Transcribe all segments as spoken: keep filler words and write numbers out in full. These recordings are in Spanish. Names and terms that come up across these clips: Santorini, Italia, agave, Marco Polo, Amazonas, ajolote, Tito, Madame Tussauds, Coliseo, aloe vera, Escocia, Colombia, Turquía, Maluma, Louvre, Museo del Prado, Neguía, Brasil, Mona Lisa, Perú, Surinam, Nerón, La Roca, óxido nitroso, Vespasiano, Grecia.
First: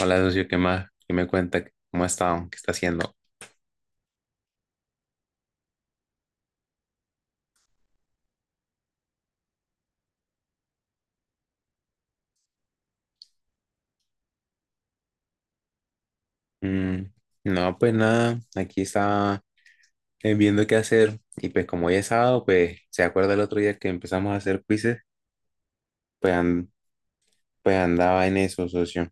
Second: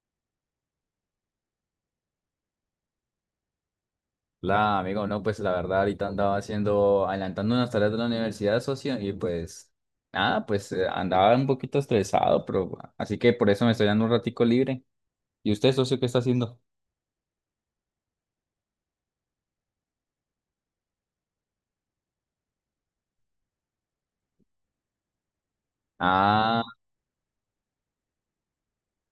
Hola, socio, ¿qué más? ¿Qué me cuenta? ¿Cómo ha estado? ¿Qué está haciendo? La, amigo, no, pues la verdad ahorita andaba haciendo, adelantando unas tareas de la universidad, socio, y pues nada, pues eh, andaba un poquito estresado, pero así que por eso me estoy dando un ratico libre. ¿Y usted, socio, qué está haciendo? Mm, no, pues nada, aquí estaba eh, viendo qué hacer y pues como hoy es sábado, pues se acuerda el otro día que empezamos a hacer quizzes, pues, an- Ah, pues andaba en eso, socio.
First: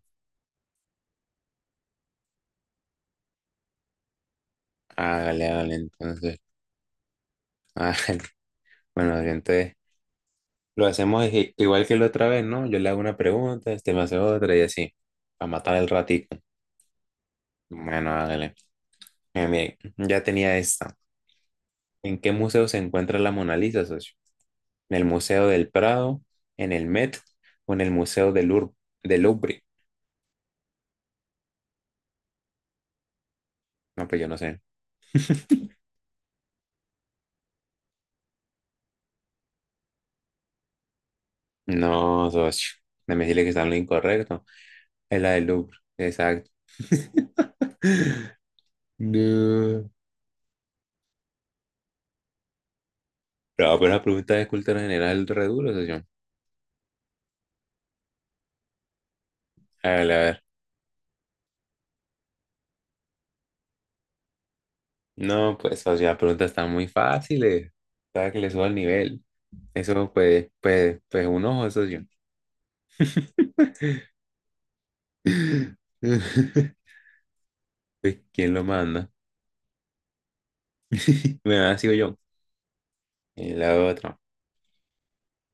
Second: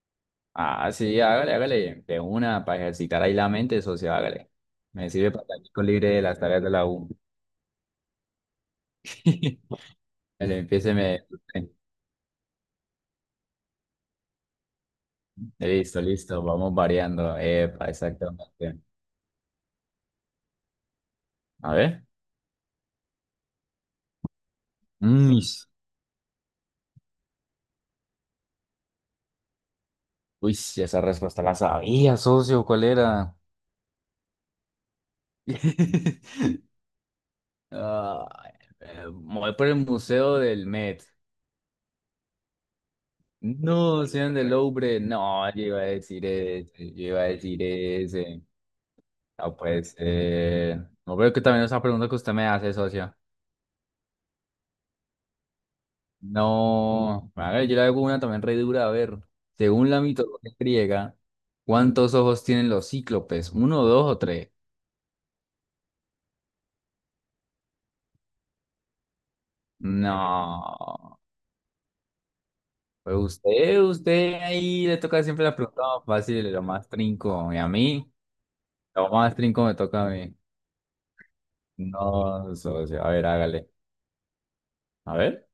ah, sí, hágale, hágale, de una, para ejercitar ahí la mente, socio, hágale. Me sirve para Hágale, el hágale, ratico libre de entonces. las tareas de la U. hágale. Bueno, y entonces Dale, lo empiéceme. hacemos i- igual que la otra vez, ¿no? Yo le hago una pregunta, este me hace otra y así, para matar el Listo, ratito. listo, vamos variando. Epa, Bueno, hágale. exactamente. Mire, mire, ya tenía esta. A ver. ¿En qué museo se encuentra la Mona Lisa, socio? ¿En el Mm. Museo del Prado, en el Met o en el Museo del, Ur- del Louvre? Uy, sí, esa respuesta la sabía, socio, ¿cuál era? No, pues yo no sé. Ah, eh, me voy por el Museo del Met. No, socio. No me decirle que está en lo No, sean incorrecto. del Louvre. Es la del No, yo Louvre. iba a decir Exacto. ese, yo iba a decir ese. No, No. pues, eh, no creo que también esa pregunta que usted me hace, socio. Pero, pero la pregunta de cultura general re duro, socio. No, a ver, yo le hago una también re dura. A ver, A según la ver, a ver. mitología griega, ¿cuántos ojos tienen los cíclopes? ¿Uno, dos o tres? No, pues, socio, las preguntas están muy fáciles. Para que le suba el nivel. Eso, pues, pues, No. pues, un ojo, socio. Pues usted, usted ahí le toca siempre la pregunta más fácil, lo más trinco. Y a mí, Pues, ¿quién lo lo manda? más trinco me toca a mí. Bueno, ahora sigo yo. No, socio. A ver, Eh, hágale. La otra. A ver.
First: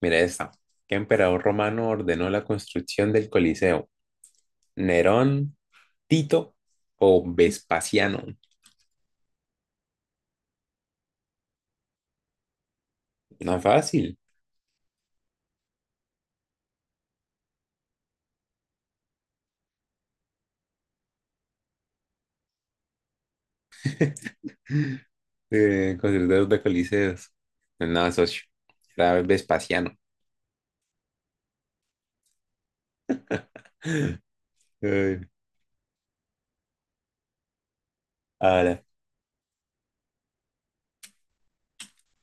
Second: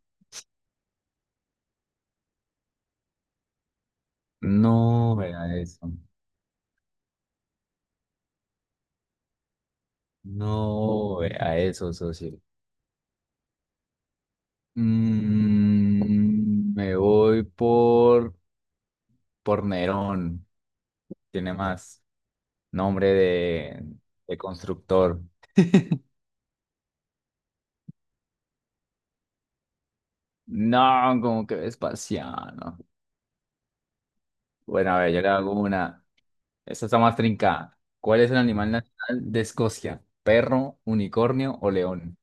Mira esta. ¿Qué emperador romano ordenó la construcción del Coliseo? No ¿Nerón, vea eso. Tito o Vespasiano? No vea eso, socio. No fácil. Mm, me voy por, por Nerón. Tiene más nombre de, de constructor. Eh, constructores de coliseos. Nada, socio. Era Vespasiano. No, como que Vespasiano. Bueno, a ver, Eh, yo le hago una. Esta está más trincada. ¿Cuál es el animal Ahora. nacional de Escocia? ¿Perro, unicornio o león?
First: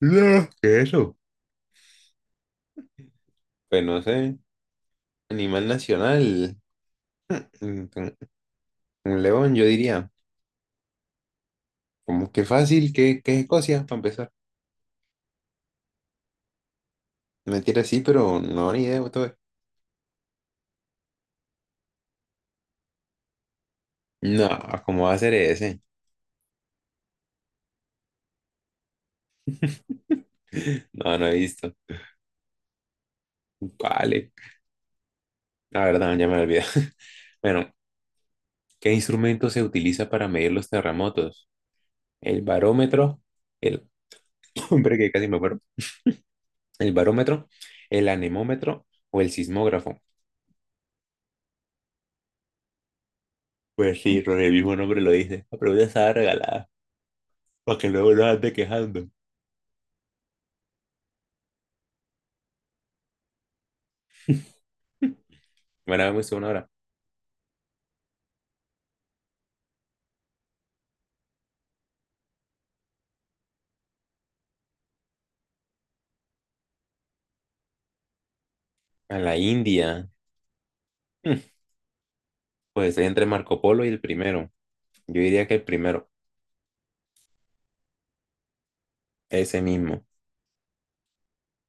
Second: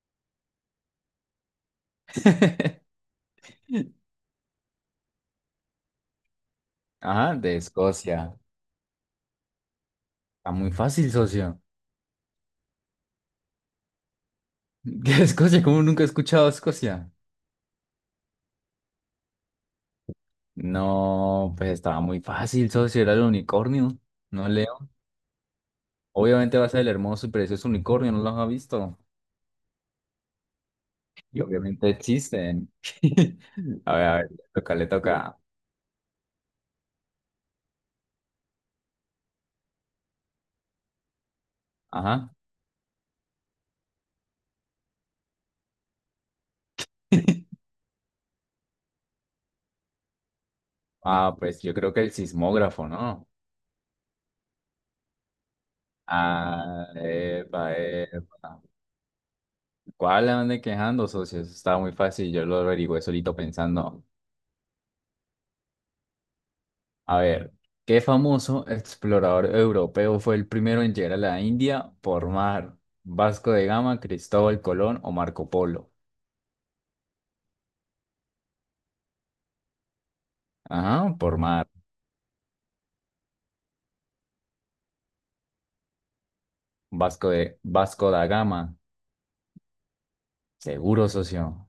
No, ¿qué es eso? Pues no sé. Animal nacional. Ajá, de Un Escocia. un león, yo diría. Está muy fácil, socio. Como que fácil, que, que es Escocia, para empezar. ¿Qué Escocia? ¿Cómo nunca he escuchado Escocia? Mentira, sí, pero no, ni idea. Todo. No, pues estaba muy fácil, socio. Era el unicornio. No, No leo. ¿cómo va a ser ese? Obviamente va a ser el hermoso y precioso unicornio, no los ha visto. No, no he Y visto. obviamente existen. A ver, a ver, Vale, le toca, le toca. la verdad, ya me olvidé. Bueno, ¿qué instrumento se utiliza para medir los terremotos? Ajá. El barómetro, el... Hombre, que casi me acuerdo. El barómetro, el anemómetro o el sismógrafo. Ah, pues yo creo que el sismógrafo, ¿no? Pues sí, con el mismo nombre lo dice. La pregunta estaba regalada, Ah, epa, para que luego no epa. ande quejando. ¿Cuál le ande quejando, socio? Estaba muy fácil, yo lo averigüé solito pensando. Bueno, vamos a una hora. A ver, ¿qué famoso explorador europeo fue el primero en llegar a la India por mar? ¿Vasco de Gama, Cristóbal Colón o Marco Polo? A la India. Ajá, por Hmm, mar. pues estoy entre Marco Polo y el primero. Yo diría que el primero, Vasco de Vasco da Gama, ese mismo. seguro, socio.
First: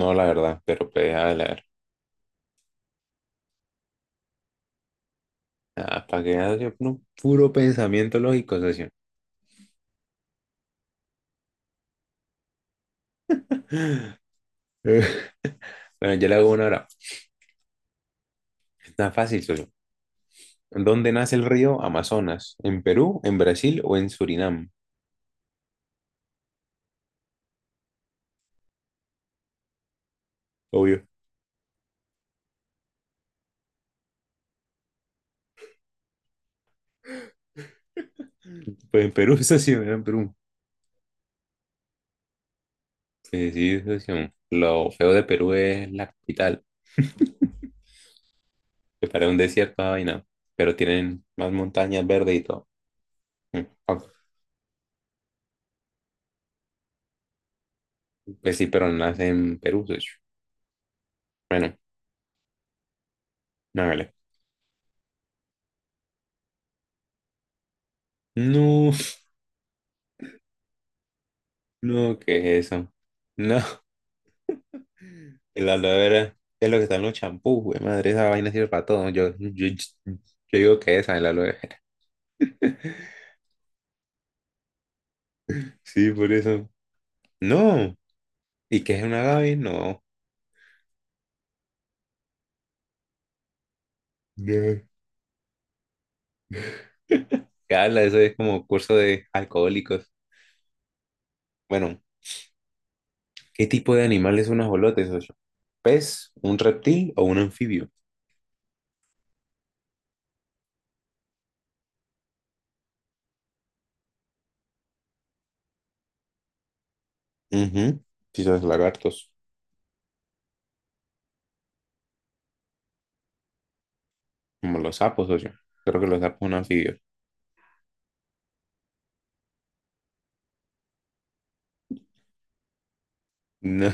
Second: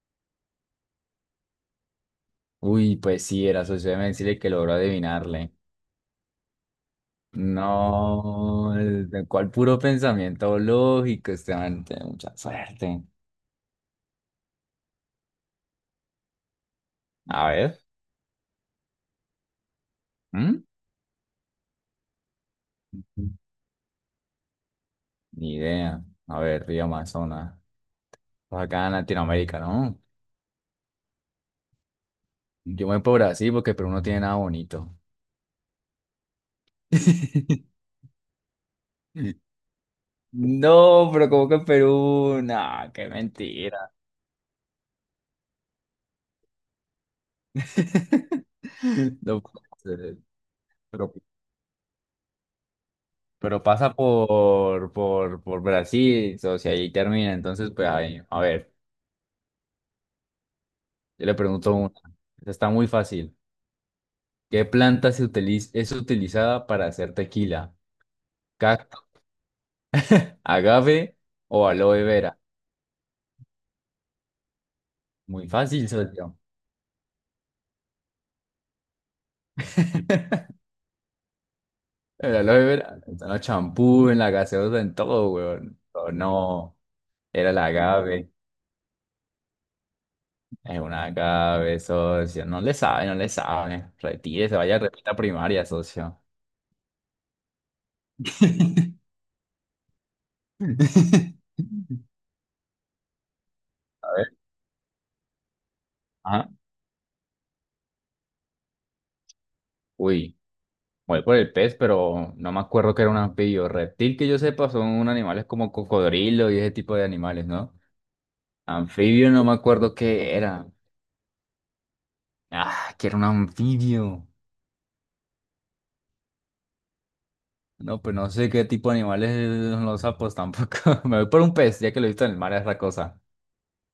No, la verdad, pero pues, a ver. Uy, pues sí, era socio, déjeme decirle que logró adivinarle. Ah, para que veas, yo, no, puro pensamiento lógico, No, socio. el- ¿cuál puro pensamiento lógico? Este man tiene mucha suerte. Eh, Bueno, yo le hago una hora. A ver, Está fácil, socio. ¿mm? ¿Dónde nace el río Amazonas? ¿En Perú, en Brasil o en Surinam? Ni idea. A ver, río Amazonas. Pues acá en Latinoamérica, ¿no? Obvio. Yo me voy por Brasil porque Perú no tiene nada bonito. Pues en Perú, socio, era en Perú. No, pero como que Perú, nah, qué Sí, sí, mentira. socio. Lo feo de Perú es la capital, que parece un No puede desierto, esa ser. vaina, pero pero, tienen más montañas verdes y todo. Mm, pero pasa ok. por, por, por Brasil, o sea, ahí termina. Entonces, pues, ahí, a Pues sí, ver, pero no nace en Perú, socio. yo le pregunto Bueno, una. Esta está muy fácil. no, vale. ¿Qué planta se utiliza, es utilizada para hacer tequila? No, Cactus, agave o aloe no, vera. ¿qué es eso? No. Muy El fácil, aloe vera socio. es lo que está en los champús, güey. Madre, esa vaina sirve para todo. Yo, yo, yo digo que esa es la aloe vera. El aloe vera, está en los champú, en la gaseosa, en todo, weón. Sí, Pero por eso. no, era el No. agave. ¿Y qué es una agave? No. Es un agave, socio. No le sabe, no le sabe. Retire, se vaya a No. repita primaria, socio. ¿Qué habla? Eso es como curso de alcohólicos. Bueno, ¿qué tipo de A ver. animal es un ajolote, socio? ¿Pez, Ajá. un reptil o un anfibio? Uy, voy por el pez, pero no me acuerdo que era un anfibio. Reptil que yo sepa son animales como cocodrilo y ese tipo de animales, ¿no? Ujú. Quizás Anfibio lagartos, no me acuerdo qué era. Ah, quiero un anfibio. como los sapos, socio. Creo que los sapos son anfibios. No, pues no sé qué tipo de animales son los sapos tampoco. Me voy por un pez, ya que lo he visto en el mar, es la cosa. No.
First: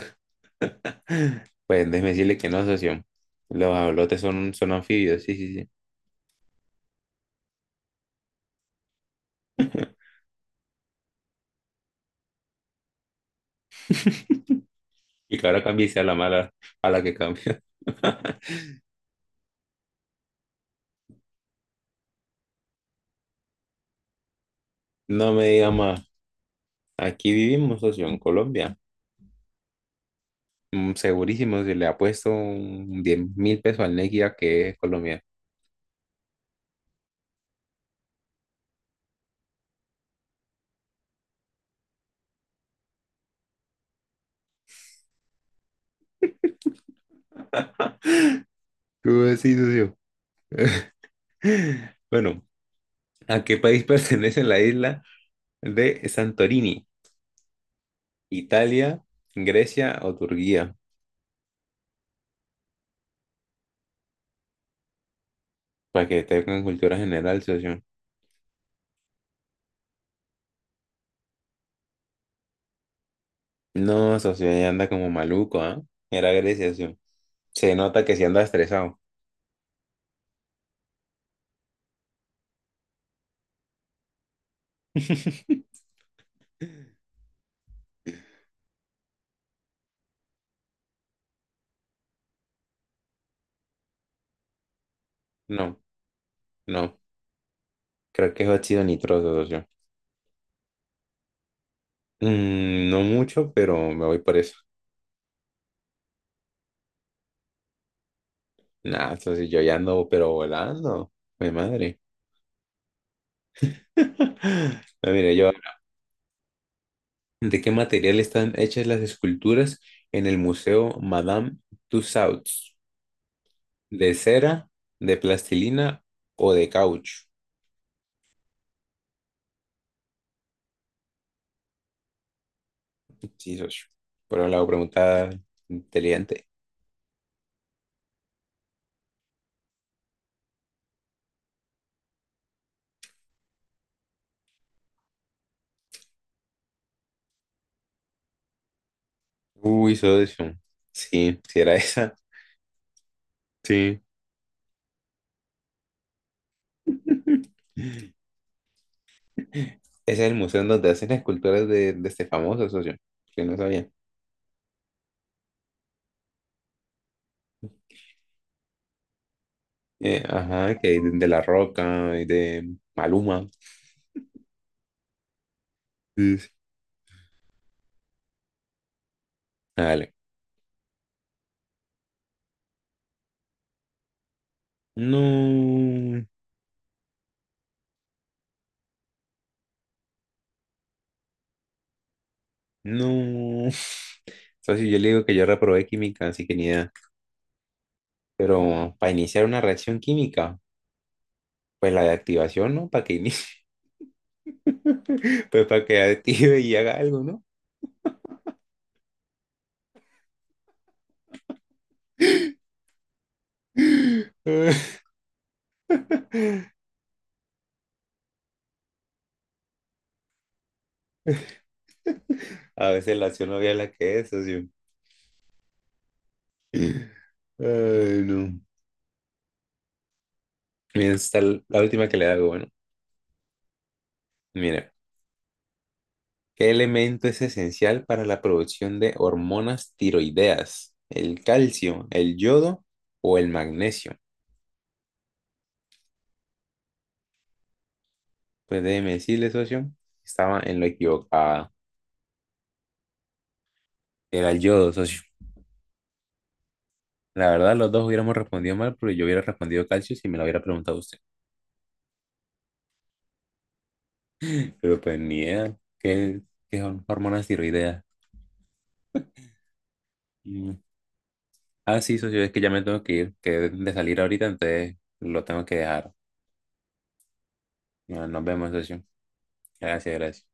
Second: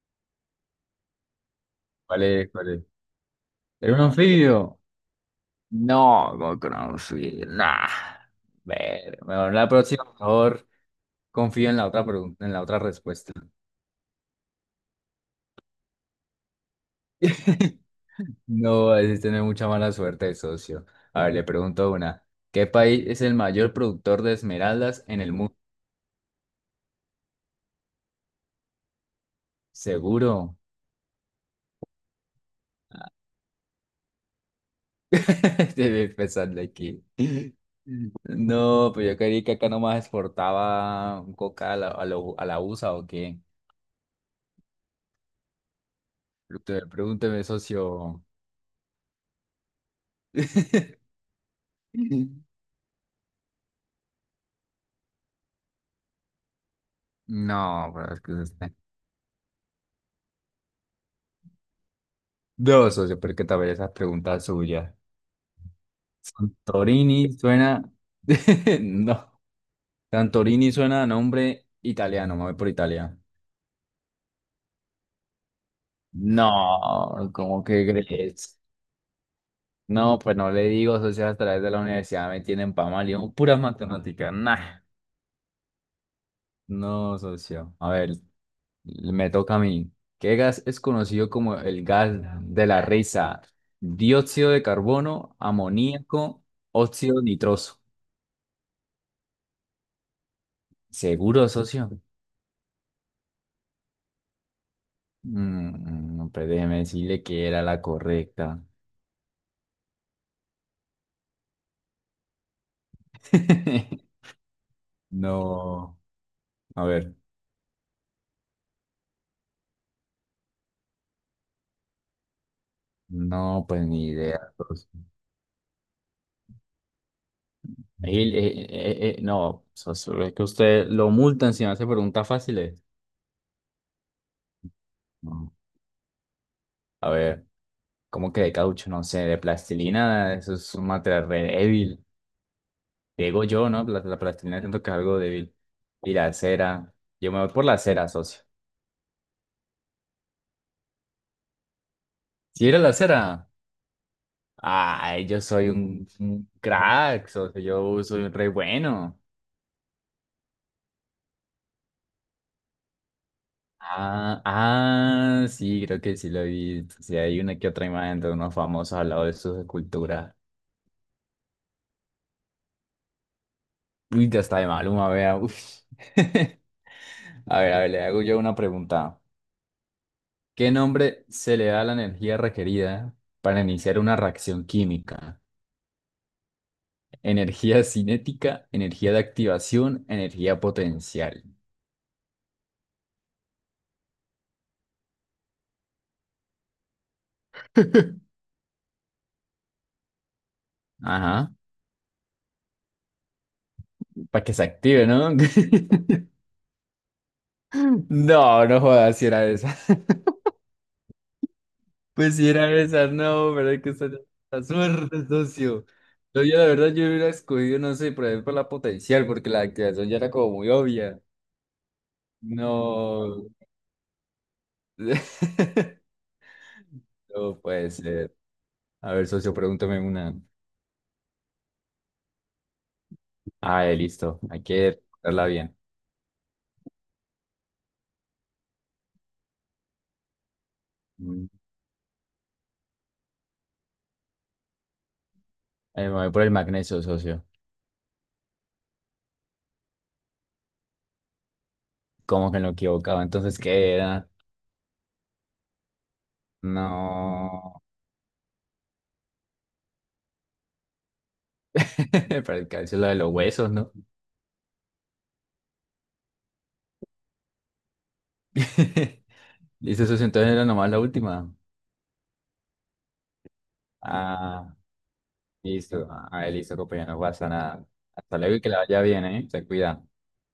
Pues déjeme ¿Cuál decirle que es? no, ¿Cuál es? socio. Los ¿Era un ajolotes son, son anfibio? anfibios, sí, sí, No, no con un anfibio. Nah. Ver, mejor sí. la próxima, mejor confío en la otra pregunta, en la otra respuesta. Y que ahora cambie y sea la mala a la que cambia. No, es tener mucha mala suerte, socio. A ver, le pregunto una. ¿Qué país es el mayor productor de esmeraldas en No el me mundo? diga más. Aquí vivimos, socio, en Colombia. Seguro. Mm, segurísimo, si le ha puesto un diez mil pesos al Neguía que es colombiano. Estoy pensando aquí. No, pues yo creí que acá nomás exportaba coca a la, a lo- a la U S A o qué. Pregúnteme, pregúnteme, socio. ¿Cómo así, socio? Bueno, ¿a qué país pertenece la isla de Santorini? No, pero es que eso está- ¿Italia, Grecia o Turquía? No, socio, pero es que también esas preguntas suyas. Para que tengan cultura Santorini general, socio. suena. No. Santorini suena a nombre italiano, me voy por Italia. No, socio, ya anda como maluco, ¿ah? Era Grecia, socio. No, ¿cómo Se que nota que sí anda crees? estresado. No, pues no le digo, socio, a través de la universidad me tienen pa' mal, yo, puras matemáticas, nah. No, socio. A ver, me toca a mí. ¿Qué gas es conocido como el gas de la risa? Dióxido de carbono, No, amoníaco, no. óxido nitroso. Creo que es óxido nitroso, socio. ¿Seguro, socio? Mm, no mucho, pero me voy por eso. Mm, no, pues déjeme decirle que era la correcta. Nah, entonces yo ya ando, pero volando. Mi madre. No, mire, yo. No, a ver, ¿De qué material están hechas las esculturas en el Museo Madame Tussauds? no, pues ni ¿De idea, cera, socio. de plastilina o de caucho? Ahí, eh, eh, eh, eh, no, o sea, solo es que usted lo multan si me hace preguntas fáciles. Sí, socio. Por un lado, pregunta No. inteligente. A ver, ¿cómo que de caucho? No sé, de plastilina, eso es un material re débil. Digo yo, ¿no? La, la plastilina siento que es algo débil. Y la cera, yo me voy por la cera, socio. Uy, socio. Sí, si era esa. Si era la cera, Sí. ay, yo soy un, un crack, socio, yo soy un re bueno. Ese es el museo en donde hacen esculturas de, de este famoso socio, que no sabía. Ah, ah, sí, creo que sí lo vi. Sí, hay una que otra imagen de unos famosos al lado de sus Eh, esculturas. Ajá, que de, de La Roca y de Maluma. Uy, ya está de Maluma, vea. Uf. Sí, sí. A ver, a ver, le hago yo una pregunta. Dale. ¿Qué nombre se le da a la energía requerida para iniciar una reacción química? No, Energía cinética, energía de activación, energía potencial. no. Socio, yo le digo que yo reprobé química, así que ni idea. Pero para iniciar una reacción química, Ajá, pues la de activación, ¿no? Para que inicie, para que se active, ¿no? pues para que active y haga algo, ¿no? No, no jodas, si era esa. Pues si era esa, no, pero es que está la suerte, socio. No, yo la verdad yo hubiera escogido, no sé, por ejemplo, la potencial, porque la activación ya era como muy obvia. A veces la No, acción no es la que es, socio. no puede Ay, ser. no. A ver, socio, pregúntame una. Bien, esta es la última que le hago, bueno. Ah, eh, listo. Hay Mira, que darla bien. ¿qué elemento es esencial para la producción de hormonas tiroideas? ¿El Mm. calcio, el yodo o el magnesio? Eh, me voy por el magnesio, socio. Pues déjeme decirle, socio, estaba en lo equivocado. ¿Cómo que no equivocaba? Entonces, ¿qué era? Era el yodo, socio. La verdad, No. los dos hubiéramos respondido mal, pero yo hubiera respondido calcio si me lo hubiera preguntado usted. Para el calcio, la de los huesos, ¿no? Pero pues ni idea. ¿Qué, qué son hormonas tiroideas? Listo, socio. Entonces era Mm. nomás la última. Ah, sí, socio, es que ya me tengo que ir, que he de salir ahorita, Ah, entonces lo tengo que listo. dejar. Ah, eh, listo, compañero. No pasa nada. Bueno, Hasta nos luego y que vemos, la vaya socio. bien, ¿eh? Se cuida. Gracias, gracias.